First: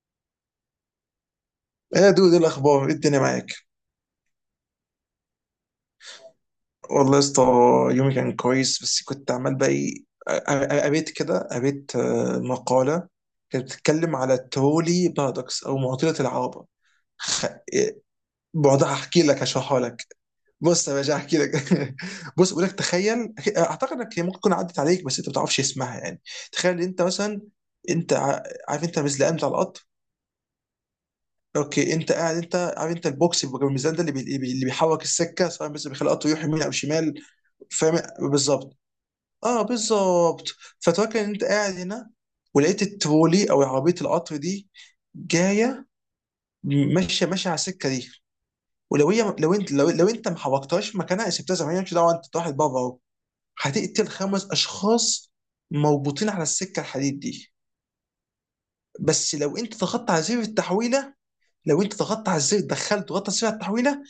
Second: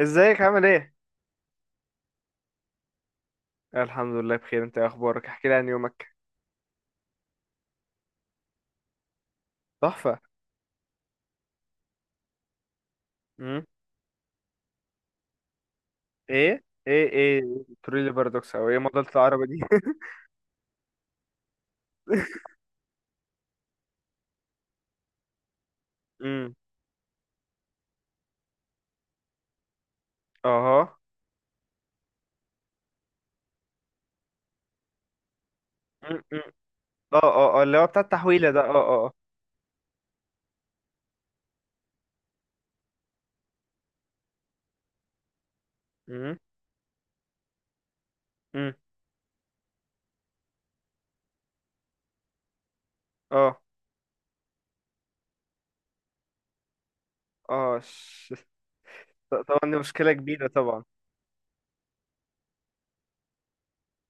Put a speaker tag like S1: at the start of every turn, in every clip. S1: ازيك عامل ايه؟
S2: ايه يا دود، إيه الاخبار، ايه الدنيا معاك؟
S1: الحمد لله بخير. انت ايه اخبارك؟ احكي لي عن يومك.
S2: والله يا اسطى، يومي كان كويس، بس كنت عمال بقى ايه.
S1: تحفه.
S2: قريت كده، قريت آه، مقاله
S1: امم.
S2: كانت بتتكلم على الترولي بارادوكس او معضله
S1: ايه،
S2: العربه.
S1: ايه، ايه.
S2: خ- إيه،
S1: تريلي بارادوكس او ايه
S2: بعدها
S1: مضلت
S2: هحكي لك،
S1: العربه دي؟
S2: هشرحها لك. بص يا باشا، هحكي لك. بص، بقول لك تخيل، اعتقد انك هي ممكن تكون عدت عليك بس انت ما بتعرفش اسمها يعني.
S1: امم.
S2: تخيل إن انت مثلا، انت ع- عارف انت المزلقان بتاع القطر.
S1: اها.
S2: اوكي، انت قاعد، انت عارف انت البوكس اللي جنب الميزان ده، اللي بيحرك السكه سواء، بس بيخلي
S1: امم،
S2: القطر يروح يمين او شمال.
S1: اه، اه، اه، اللي هو
S2: فاهم،
S1: بتاع التحويله ده. اه،
S2: بالظبط،
S1: اه، اه.
S2: اه بالظبط. فتفكر ان انت قاعد هنا، ولقيت الترولي او عربيه القطر دي جايه
S1: امم،
S2: ماشيه ماشيه على السكه دي.
S1: امم.
S2: ولو هي، لو انت ما حركتهاش مكانها، سبتها زي ما هي، مش دعوه انت، واحد بره اهو،
S1: اه،
S2: هتقتل خمس اشخاص مربوطين على السكه الحديد دي.
S1: اه،
S2: بس لو
S1: طبعا دي
S2: انت ضغطت
S1: مشكله
S2: على زر
S1: كبيره طبعا.
S2: التحويله، لو انت ضغطت على الزر، دخلت ضغطت على زر التحويله،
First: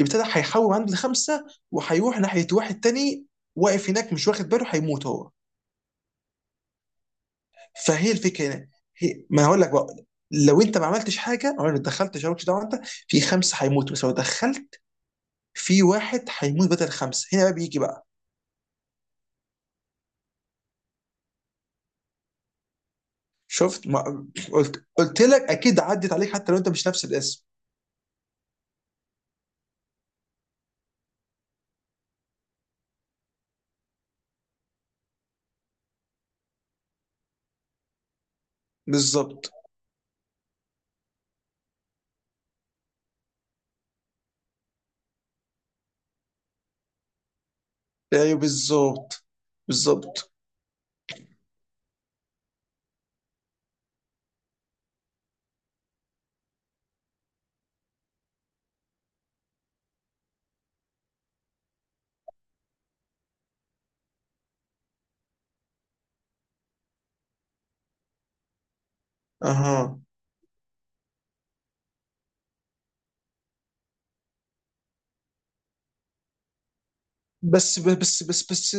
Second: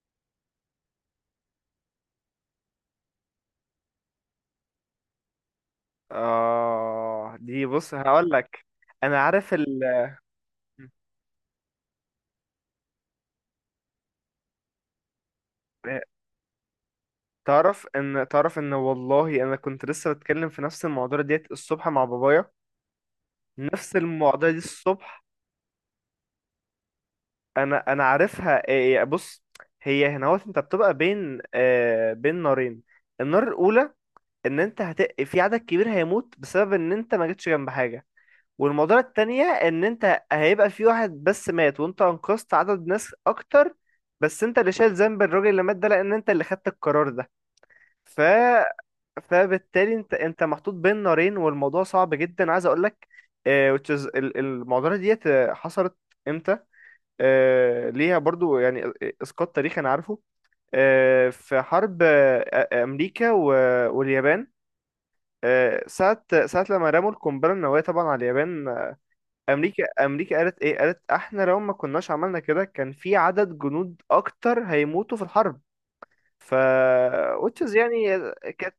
S2: ابتدى هيحول عند الخمسه، وهيروح ناحيه واحد تاني واقف هناك مش واخد باله، هيموت هو.
S1: اه، دي بص
S2: فهي
S1: هقول
S2: الفكره
S1: لك.
S2: هنا.
S1: انا
S2: هي، ما
S1: عارف
S2: هقول لك بقى، لو انت ما عملتش حاجه او ما دخلتش، مالكش دعوه انت، في خمسه هيموتوا، بس لو دخلت، في واحد هيموت بدل خمسه. هنا بقى بيجي
S1: تعرف
S2: بقى.
S1: ان تعرف ان والله انا كنت لسه بتكلم في نفس المواضيع ديت الصبح مع بابايا.
S2: شفت
S1: نفس
S2: ما
S1: المواضيع دي
S2: قلت
S1: الصبح.
S2: لك، اكيد عدت عليك حتى لو انت مش نفس الاسم.
S1: انا عارفها. إيه، بص. هي هنا هو انت بتبقى بين نارين. النار الاولى، ان انت في عدد كبير هيموت بسبب ان انت ما جيتش جنب حاجه. والموضوع التانية،
S2: بالظبط،
S1: ان انت هيبقى في واحد بس مات وانت انقذت عدد ناس اكتر. بس انت اللي شايل ذنب الراجل اللي مات ده لان انت اللي خدت القرار ده. ف...
S2: ايوه بالظبط.
S1: فبالتالي انت
S2: بالظبط.
S1: انت محطوط بين نارين، والموضوع صعب جدا عايز اقول لك. المعضله ديت حصلت. امتى؟ ليها برضو يعني اسقاط تاريخي انا عارفه. في حرب امريكا و- واليابان. ساعة لما رموا القنبلة النووية طبعا على اليابان أمريكا
S2: اها.
S1: أمريكا قالت إيه؟ قالت إحنا لو ما كناش عملنا كده كان في عدد جنود أكتر هيموتوا في الحرب. ف which is
S2: بس
S1: يعني
S2: بس بس
S1: كانت.
S2: بس،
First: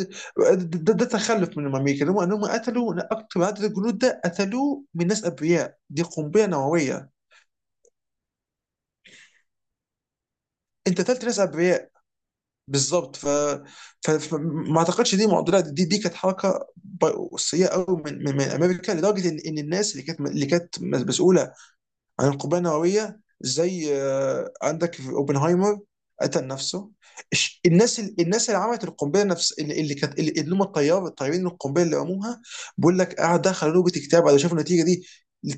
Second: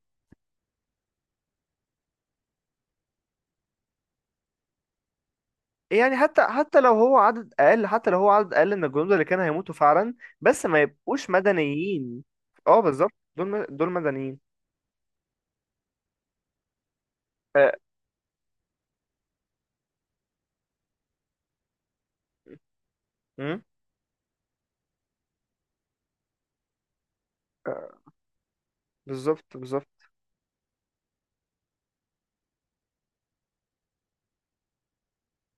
S2: ده تخلف من الامريكا، انهم قتلوا اكتر عدد، الجنود ده قتلوه من ناس ابرياء، دي
S1: يعني
S2: قنبله نوويه.
S1: حتى لو هو عدد أقل من الجنود اللي كانوا هيموتوا فعلا، بس ما
S2: انت قتلت
S1: يبقوش
S2: ناس ابرياء.
S1: مدنيين. اه بالظبط،
S2: بالظبط.
S1: دول مدنيين.
S2: فما اعتقدش دي معضله، دي كانت حركه سيئه
S1: آه،
S2: قوي من امريكا، لدرجه ان الناس اللي كانت مسؤوله عن القنبله النوويه،
S1: مم.
S2: زي، عندك في اوبنهايمر، قتل نفسه. الناس، الناس اللي عملت القنبله،
S1: بالظبط،
S2: نفس اللي
S1: بالظبط.
S2: اللي كانت، اللي هم الطيار، الطيارين، القنبله اللي رموها، بيقول لك قعد دخل نوبه اكتئاب على شافوا النتيجه دي.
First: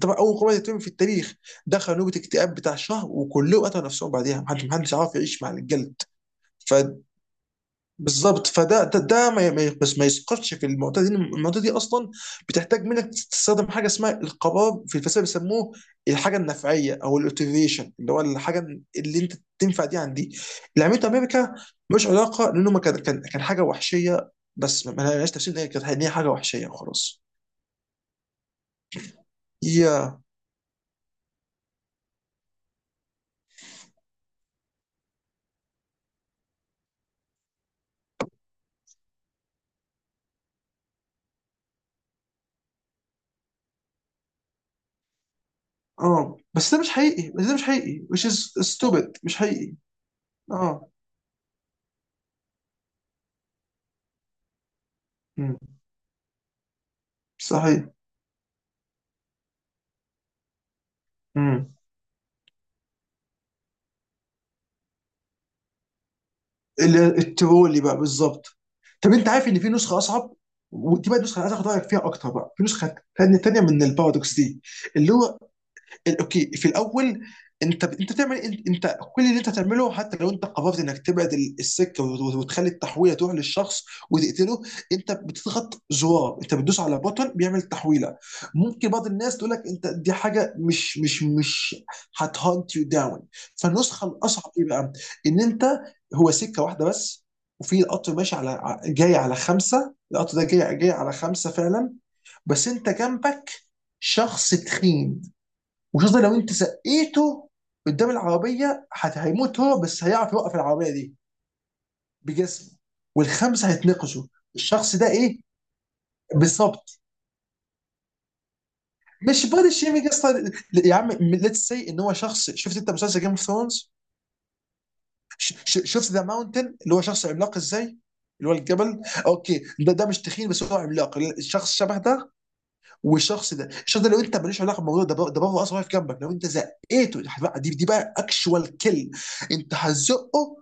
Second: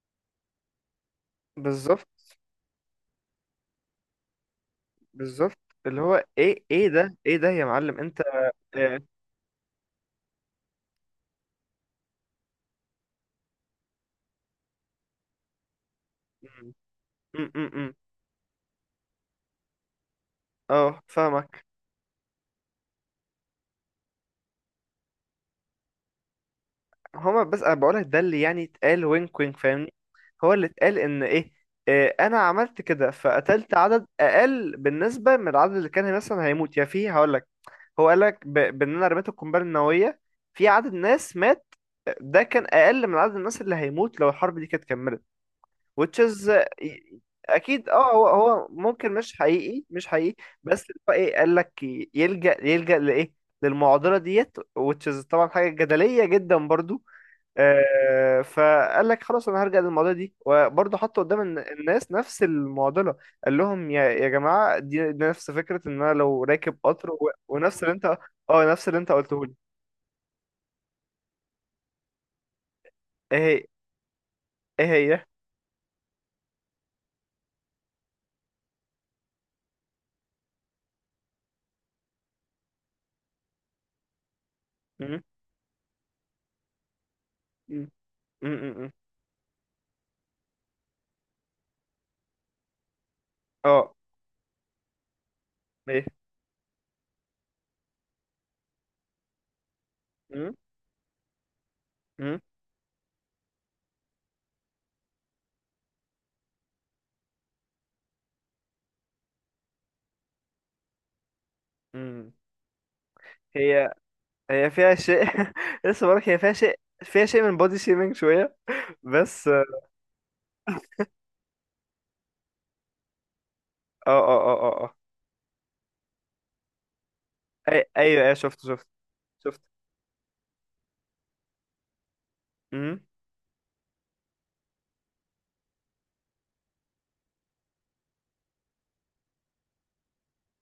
S2: طبعا اول قنبله تترمي في التاريخ، دخل
S1: بالظبط،
S2: نوبه اكتئاب بتاع شهر، وكلهم قتلوا نفسهم بعديها. محدش عارف يعيش مع
S1: بالظبط.
S2: الجلد.
S1: اللي هو ايه؟
S2: ف،
S1: ايه ده؟ ايه ده يا معلم انت؟
S2: بالظبط. فده ده,
S1: اه.
S2: ده بس ما يسقطش في المعضله دي. المعضله دي اصلا بتحتاج منك تستخدم حاجه اسمها القرار. في الفلسفه بيسموه الحاجه
S1: م-
S2: النفعيه او الاوتيفيشن،
S1: م.
S2: اللي هو الحاجه اللي انت تنفع دي عن دي. اللي
S1: اه،
S2: عملته امريكا
S1: فاهمك.
S2: مش علاقه، لانه ما كان حاجه وحشيه، بس ما ما لهاش تفسير ان هي كانت، ان هي حاجه وحشيه وخلاص.
S1: بس انا بقولك ده اللي يعني اتقال، وينك، وينك، فاهمني.
S2: يا،
S1: هو اللي اتقال ان ايه. اه، انا عملت كده فقتلت عدد اقل بالنسبه من العدد اللي كان مثلا هيموت، يا فيه هقولك. هو قالك ب- بان انا رميت القنبله النوويه، في عدد ناس مات. ده كان اقل من عدد الناس اللي هيموت لو الحرب دي كانت كملت. which
S2: اه
S1: is.
S2: بس ده مش حقيقي، بس ده مش
S1: اكيد.
S2: حقيقي،
S1: اه،
S2: which
S1: هو
S2: is
S1: هو ممكن
S2: stupid، مش
S1: مش
S2: حقيقي.
S1: حقيقي، مش حقيقي. بس
S2: اه.
S1: اللي هو ايه قال لك يلجأ لايه؟ للمعضله ديت which is طبعا
S2: مم.
S1: حاجه جدليه جدا برضو.
S2: صحيح.
S1: فقال لك خلاص انا هرجع للمعضله دي، وبرضو حط قدام
S2: مم.
S1: الناس نفس المعضله. قال لهم يا جماعه، دي نفس فكره ان انا لو راكب قطر
S2: الترولي
S1: ونفس اللي
S2: بقى،
S1: انت.
S2: بالظبط.
S1: اه، نفس اللي انت
S2: طب انت
S1: قلته
S2: عارف
S1: لي.
S2: ان في نسخه اصعب، ودي بقى النسخه اللي عايز اخد رايك فيها اكتر بقى، في نسخه تانية تانية
S1: ايه؟
S2: من البارادوكس دي.
S1: هي ايه
S2: اللي
S1: هي؟
S2: هو، اوكي، في الاول، انت بتعمل انت، أنت كل اللي انت تعمله حتى لو انت قررت انك تبعد السكه وتخلي التحويله تروح للشخص وتقتله، انت
S1: م-
S2: بتضغط زرار، انت بتدوس على بوتن بيعمل
S1: م-
S2: تحويله. ممكن
S1: م.
S2: بعض الناس تقول لك انت دي حاجه مش مش مش هتهانت يو داون.
S1: اه،
S2: فالنسخه الاصعب ايه بقى؟ ان انت،
S1: ايه؟
S2: هو سكه واحده بس، وفي القطر ماشي على جاي على خمسه. القطر ده
S1: م-
S2: جاي على خمسه فعلا،
S1: م-
S2: بس انت جنبك شخص تخين، وخاصة لو انت سقيته قدام العربية، هيموت هو، بس هيعرف يوقف العربية دي
S1: م.
S2: بجسمه، والخمسة
S1: هي
S2: هيتنقشوا.
S1: هي فيها
S2: الشخص ده
S1: شيء
S2: ايه.
S1: لسه بقولك، هي فيها شيء،
S2: بالظبط.
S1: فيها شيء من بودي شيمينج شوية.
S2: مش
S1: بس اه.
S2: بادي شيمينج اصلا. يا عم، ليتس سي، ان هو شخص، شفت انت مسلسل جيم اوف ثرونز؟
S1: اه، اه، اه، اه.
S2: شفت ذا ماونتن، اللي هو شخص عملاق
S1: آه.
S2: ازاي،
S1: ايوه، ايوه،
S2: اللي هو
S1: شفت، شفت.
S2: الجبل.
S1: شفت.
S2: اوكي، ده مش تخين بس هو عملاق، الشخص شبه ده.
S1: امم.
S2: والشخص ده، الشخص ده، لو انت ماليش علاقه بالموضوع ده ده بره اصلا، واقف جنبك، لو انت زقيته، دي بقى، دي بقى اكشوال كل، انت هتزقه،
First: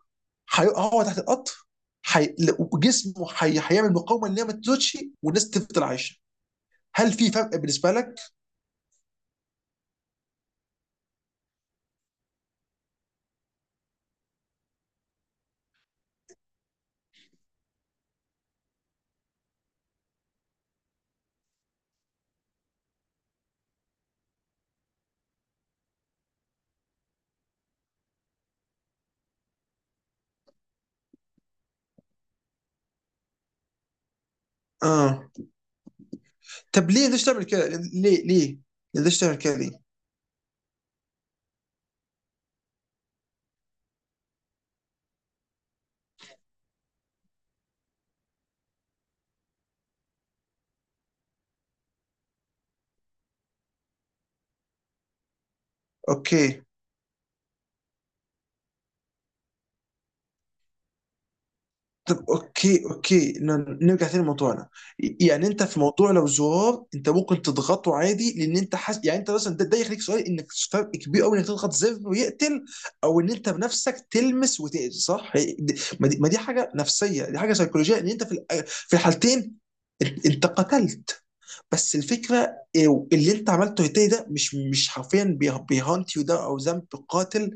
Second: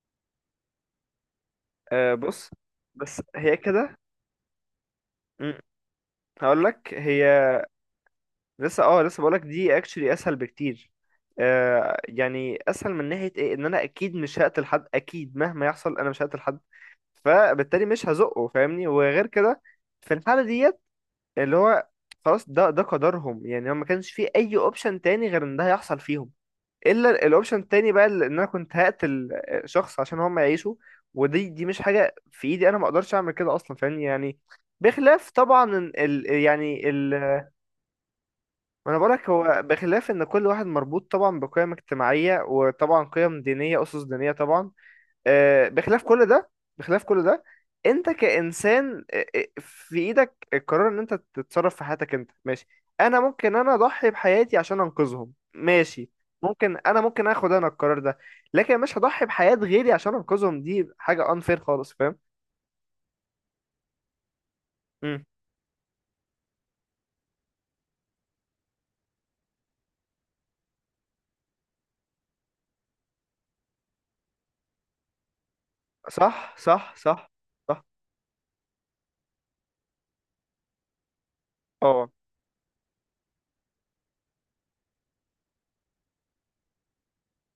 S2: هو تحت القطر. حي...
S1: بص. بس
S2: جسمه،
S1: هي
S2: هيعمل
S1: كده.
S2: مقاومه ان هي ما تزودش والناس
S1: امم.
S2: تفضل عايشه.
S1: هقول لك
S2: هل
S1: هي.
S2: في فرق بالنسبه لك؟
S1: لسه بقول لك دي اكشلي اسهل بكتير. يعني اسهل من ناحيه ايه، ان انا اكيد مش هقتل حد، اكيد مهما يحصل انا مش هقتل حد. فبالتالي مش هزقه، فاهمني. وغير كده، في الحاله ديت، اللي هو، خلاص ده قدرهم، يعني هو ما كانش فيه اي اوبشن تاني غير ان ده هيحصل فيهم. الا الاوبشن التاني بقى ان انا كنت هقتل شخص عشان هم يعيشوا. ودي مش حاجه في ايدي، انا ما اقدرش اعمل كده اصلا، فاهمني يعني.
S2: اه.
S1: بخلاف طبعا إن ال يعني
S2: طب ليه،
S1: ال
S2: ليش تعمل كده؟ ليه ليه؟
S1: ما انا
S2: ليش
S1: بقولك،
S2: تعمل كده
S1: هو
S2: ليه؟
S1: بخلاف ان كل واحد مربوط طبعا بقيم اجتماعيه وطبعا قيم دينيه، اسس دينيه طبعا. بخلاف كل ده. بخلاف كل ده. انت كإنسان في ايدك القرار ان انت تتصرف في حياتك، انت ماشي. انا ممكن انا اضحي بحياتي عشان انقذهم، ماشي.
S2: اوكي.
S1: ممكن انا اخد انا القرار ده. لكن مش هضحي بحياة غيري عشان انقذهم، دي حاجة unfair خالص، فاهم؟
S2: طب اوكي، اوكي نرجع تاني لموضوعنا.
S1: امم.
S2: يعني انت في موضوع لو زرار انت ممكن تضغطه عادي، لان انت حاسس يعني انت مثلا، ده يخليك سؤال، انك فرق كبير قوي انك تضغط زر ويقتل، او ان انت بنفسك تلمس وتأذي، صح؟ ما دي، ما دي
S1: صح،
S2: حاجه
S1: صح،
S2: نفسيه،
S1: صح.
S2: دي حاجه
S1: صح.
S2: سيكولوجيه، ان انت في في الحالتين انت قتلت. بس
S1: اه،
S2: الفكره، اللي انت عملته تاني، ده مش، مش حرفيا بيهانت يو ده او ذنب قاتل،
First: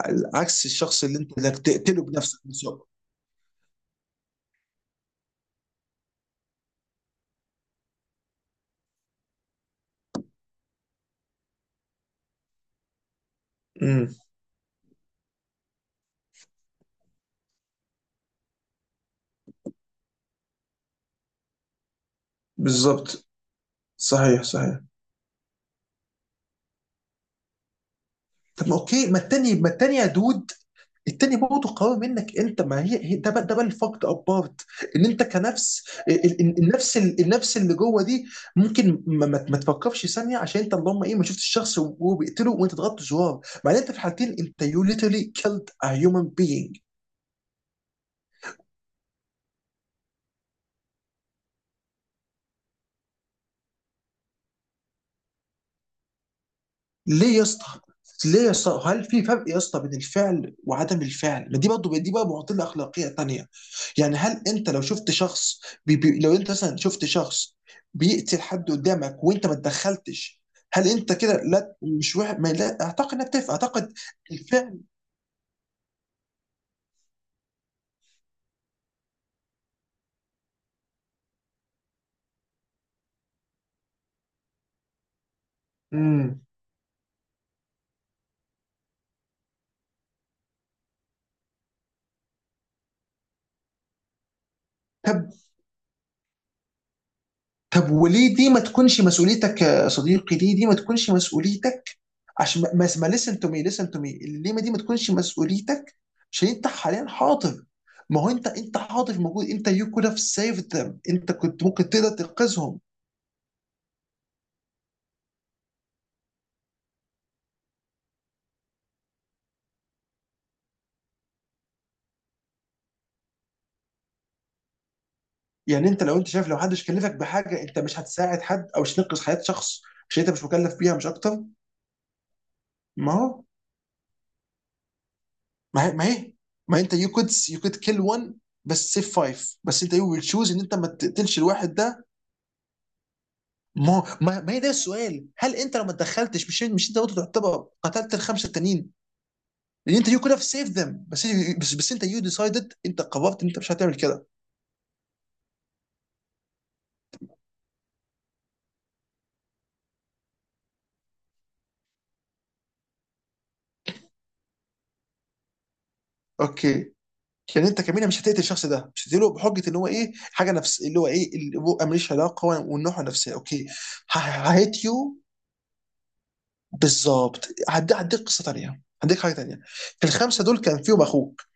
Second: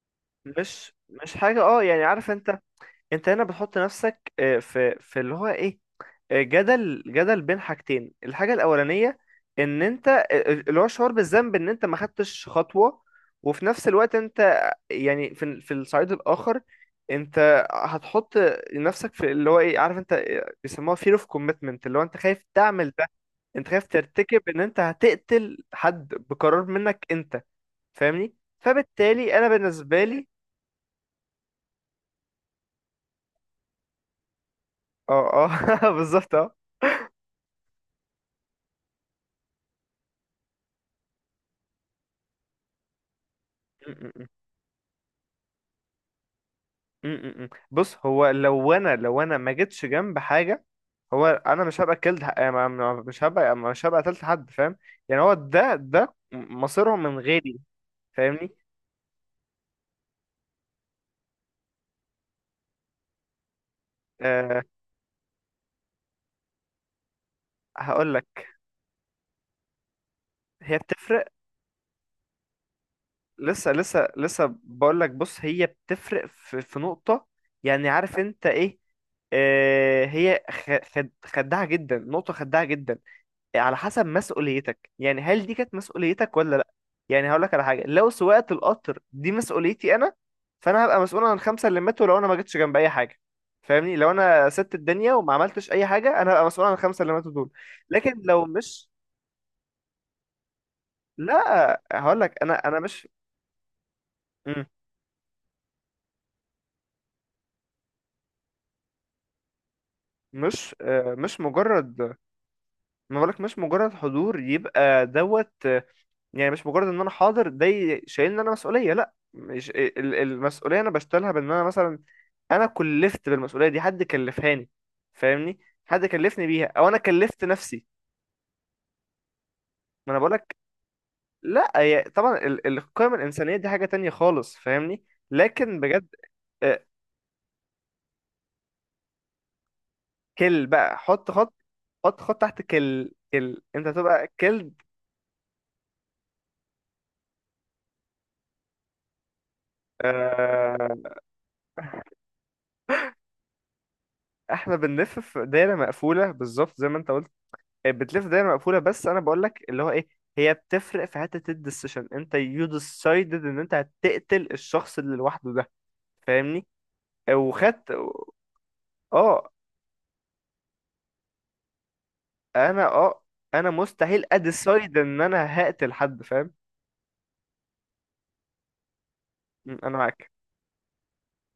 S2: على عكس
S1: مش
S2: الشخص اللي انت
S1: مش
S2: بدك
S1: حاجة،
S2: تقتله
S1: يعني عارف
S2: بنفسك
S1: انت.
S2: بالظبط.
S1: انت هنا بتحط نفسك في اللي هو ايه، جدل بين حاجتين. الحاجة الأولانية، إن أنت، اللي هو الشعور بالذنب إن أنت ما خدتش خطوة. وفي نفس
S2: امم.
S1: الوقت أنت، يعني في الصعيد الآخر، أنت هتحط نفسك في اللي هو إيه، عارف أنت. بيسموها fear of commitment، اللي هو أنت خايف تعمل ده.
S2: بالظبط.
S1: أنت خايف
S2: صحيح
S1: ترتكب إن أنت
S2: صحيح.
S1: هتقتل حد بقرار منك أنت. فاهمني،
S2: طب ما اوكي، ما
S1: فبالتالي أنا
S2: التاني ما التاني
S1: بالنسبة
S2: يا
S1: لي.
S2: دود، التاني برضه قوي منك انت، ما هي، ده بقى الفرق ابارت، ان انت
S1: اه، اه،
S2: كنفس
S1: بالظبط.
S2: النفس، النفس اللي جوه دي، ممكن ما, ما ما تفكرش ثانيه، عشان انت اللهم ايه ما شفتش الشخص وهو بيقتله، وانت ضغطت زرار. مع ان انت في
S1: اه.
S2: الحالتين انت، يو literally killed a human being.
S1: م- م- م. بص، هو لو انا ما جيتش جنب حاجه، هو انا مش هبقى كلت يعني مش هبقى قتلت حد، فاهم؟ يعني هو ده مصيرهم من
S2: ليه يا
S1: غيري،
S2: اسطى؟ ليه يا
S1: فاهمني.
S2: اسطى؟ هل في فرق يا اسطى بين الفعل وعدم الفعل؟ ما دي برضه دي بقى معضله اخلاقيه تانيه. يعني هل
S1: أه
S2: انت لو شفت شخص، بي بي لو انت مثلا شفت شخص
S1: هقول
S2: بيقتل
S1: لك،
S2: حد قدامك وانت ما اتدخلتش،
S1: هي
S2: هل انت
S1: بتفرق.
S2: كده، لا، مش واحد، ما لا اعتقد، انك تف،
S1: لسه
S2: اعتقد
S1: لسه لسه
S2: الفعل.
S1: بقول لك، بص، هي بتفرق في نقطه. يعني عارف انت ايه، هي خ- خد خداعه جدا، نقطه خداعه جدا. على حسب مسؤوليتك، يعني هل دي كانت مسؤوليتك
S2: امم.
S1: ولا لا؟ يعني هقول لك على حاجه، لو سواقه القطر دي مسؤوليتي انا، فانا هبقى مسؤول عن الخمسه اللي ماتوا لو انا ما جيتش جنب اي حاجه. فاهمني، لو انا سبت الدنيا
S2: طب،
S1: وما عملتش اي حاجه، انا هبقى مسؤول عن الخمسه اللي ماتوا دول.
S2: طب
S1: لكن
S2: وليه
S1: لو
S2: دي ما
S1: مش،
S2: تكونش مسؤوليتك يا صديقي؟ ليه دي ما تكونش
S1: لا
S2: مسؤوليتك؟
S1: هقول لك، انا
S2: عشان ما
S1: انا
S2: ما
S1: مش.
S2: ما listen to me، listen to me، الليمه
S1: مم.
S2: دي ما تكونش مسؤوليتك عشان انت حاليا حاضر. ما هو انت حاضر موجود، انت you could have saved them، انت
S1: مش
S2: كنت ممكن تقدر
S1: مجرد،
S2: تنقذهم.
S1: ما بقولك، مش مجرد حضور يبقى دوت. يعني مش مجرد ان انا حاضر ده شايلني انا مسؤوليه. لا، مش المسؤوليه انا بشتغلها بان انا مثلا انا كلفت بالمسؤوليه دي، حد كلفهاني، فاهمني.
S2: يعني انت،
S1: حد
S2: لو انت
S1: كلفني
S2: شايف لو
S1: بيها،
S2: حدش
S1: او انا
S2: كلفك
S1: كلفت
S2: بحاجه، انت
S1: نفسي.
S2: مش هتساعد حد او مش تنقذ حياه شخص
S1: ما انا
S2: عشان انت مش
S1: بقولك،
S2: مكلف بيها، مش اكتر؟
S1: لا هي طبعا
S2: ما
S1: القيم
S2: هو،
S1: الانسانيه دي حاجه تانية خالص، فاهمني. لكن
S2: ما هي ما
S1: بجد،
S2: هي ما
S1: آه،
S2: انت، you could kill one بس save five، بس انت you will choose ان
S1: كل
S2: انت ما
S1: بقى، حط
S2: تقتلش
S1: خط،
S2: الواحد ده.
S1: حط خط تحت كل انت
S2: ما
S1: تبقى
S2: ما ما هي ده
S1: كلب.
S2: السؤال، هل انت لو ما اتدخلتش، مش، مش انت برضه تعتبر قتلت الخمسه التانيين؟ لان انت يو كود هاف سيف ذم.
S1: آه،
S2: بس، بس بس انت يو ديسايدد، انت قررت ان انت مش هتعمل كده.
S1: احنا بنلف في دايره مقفوله بالظبط زي ما انت قلت. بتلف دايره مقفوله، بس انا بقول لك اللي هو ايه، هي بتفرق في حته الديسيشن، انت يو ديسايدد ان انت هتقتل الشخص اللي لوحده ده، فاهمني.
S2: اوكي. يعني انت
S1: وخدت.
S2: كمينة مش هتقتل الشخص ده، مش هتقتله
S1: اه،
S2: بحجه ان هو ايه حاجه، نفس اللي هو ايه البؤه، ماليش علاقه
S1: انا
S2: والنوع نفسيه. اوكي.
S1: انا مستحيل
S2: هيت
S1: اديسايد
S2: يو.
S1: ان انا هقتل حد، فاهم؟
S2: بالظبط. هديك قصه تانيه، هديك حاجه تانيه.
S1: انا
S2: في
S1: معاك.
S2: الخمسه دول كان فيهم اخوك.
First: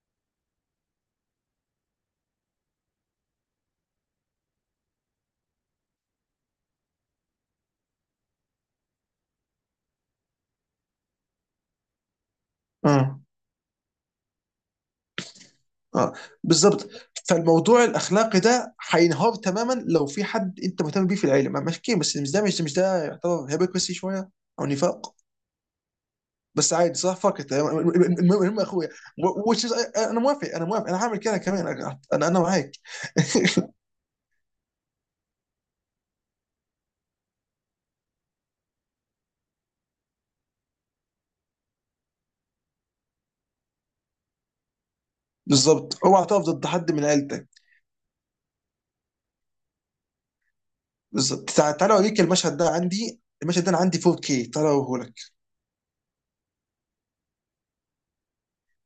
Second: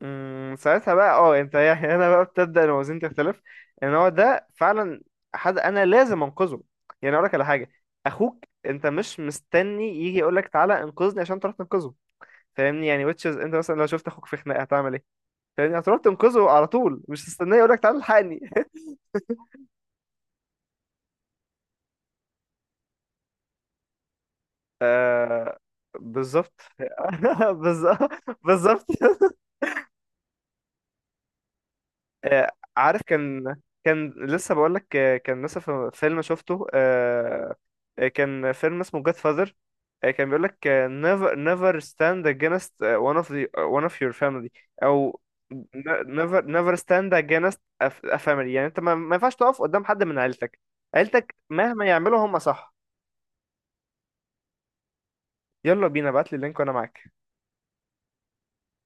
S1: ساعتها بقى، اه، انت يعني هنا بقى بتبدا الموازين تختلف، ان هو ده فعلا حد انا لازم انقذه. يعني اقول لك على حاجه، اخوك انت مش مستني يجي يقول لك تعالى انقذني عشان تروح تنقذه. فاهمني يعني، which
S2: اه
S1: is انت مثلا لو شفت اخوك في خناقه هتعمل ايه؟ فاهمني، هتروح
S2: اه
S1: تنقذه على
S2: بالظبط.
S1: طول، مش تستناه يقول لك
S2: فالموضوع
S1: تعالى الحقني.
S2: الاخلاقي ده هينهار تماما لو في حد انت مهتم بيه في العيله، ماشي، بس مش ده، مش ده، مش ده يعتبر هيبوكريسي شويه او نفاق.
S1: آه بالظبط
S2: بس عادي، صح، فكت. المهم،
S1: بالظبط،
S2: المهم يا
S1: بالظبط
S2: اخويا، which is، انا موافق، انا هعمل كده كمان انا، انا
S1: آه،
S2: معاك.
S1: عارف كان، كان لسه بقول لك، كان لسه في فيلم شفته، كان فيلم اسمه جاد فاذر. كان بيقول لك never never stand against one of your family. او
S2: بالظبط. اوعى
S1: never
S2: تقف ضد
S1: never
S2: حد من
S1: stand
S2: عيلتك.
S1: against a family، يعني انت ما ينفعش تقف قدام حد من عيلتك. عيلتك
S2: بالظبط.
S1: مهما
S2: تعالى
S1: يعملوا
S2: اوريك
S1: هم،
S2: المشهد ده،
S1: صح؟
S2: عندي المشهد ده، انا عندي 4K، تعالى اوريه.
S1: يلا بينا، ابعت لي اللينك وانا معاك.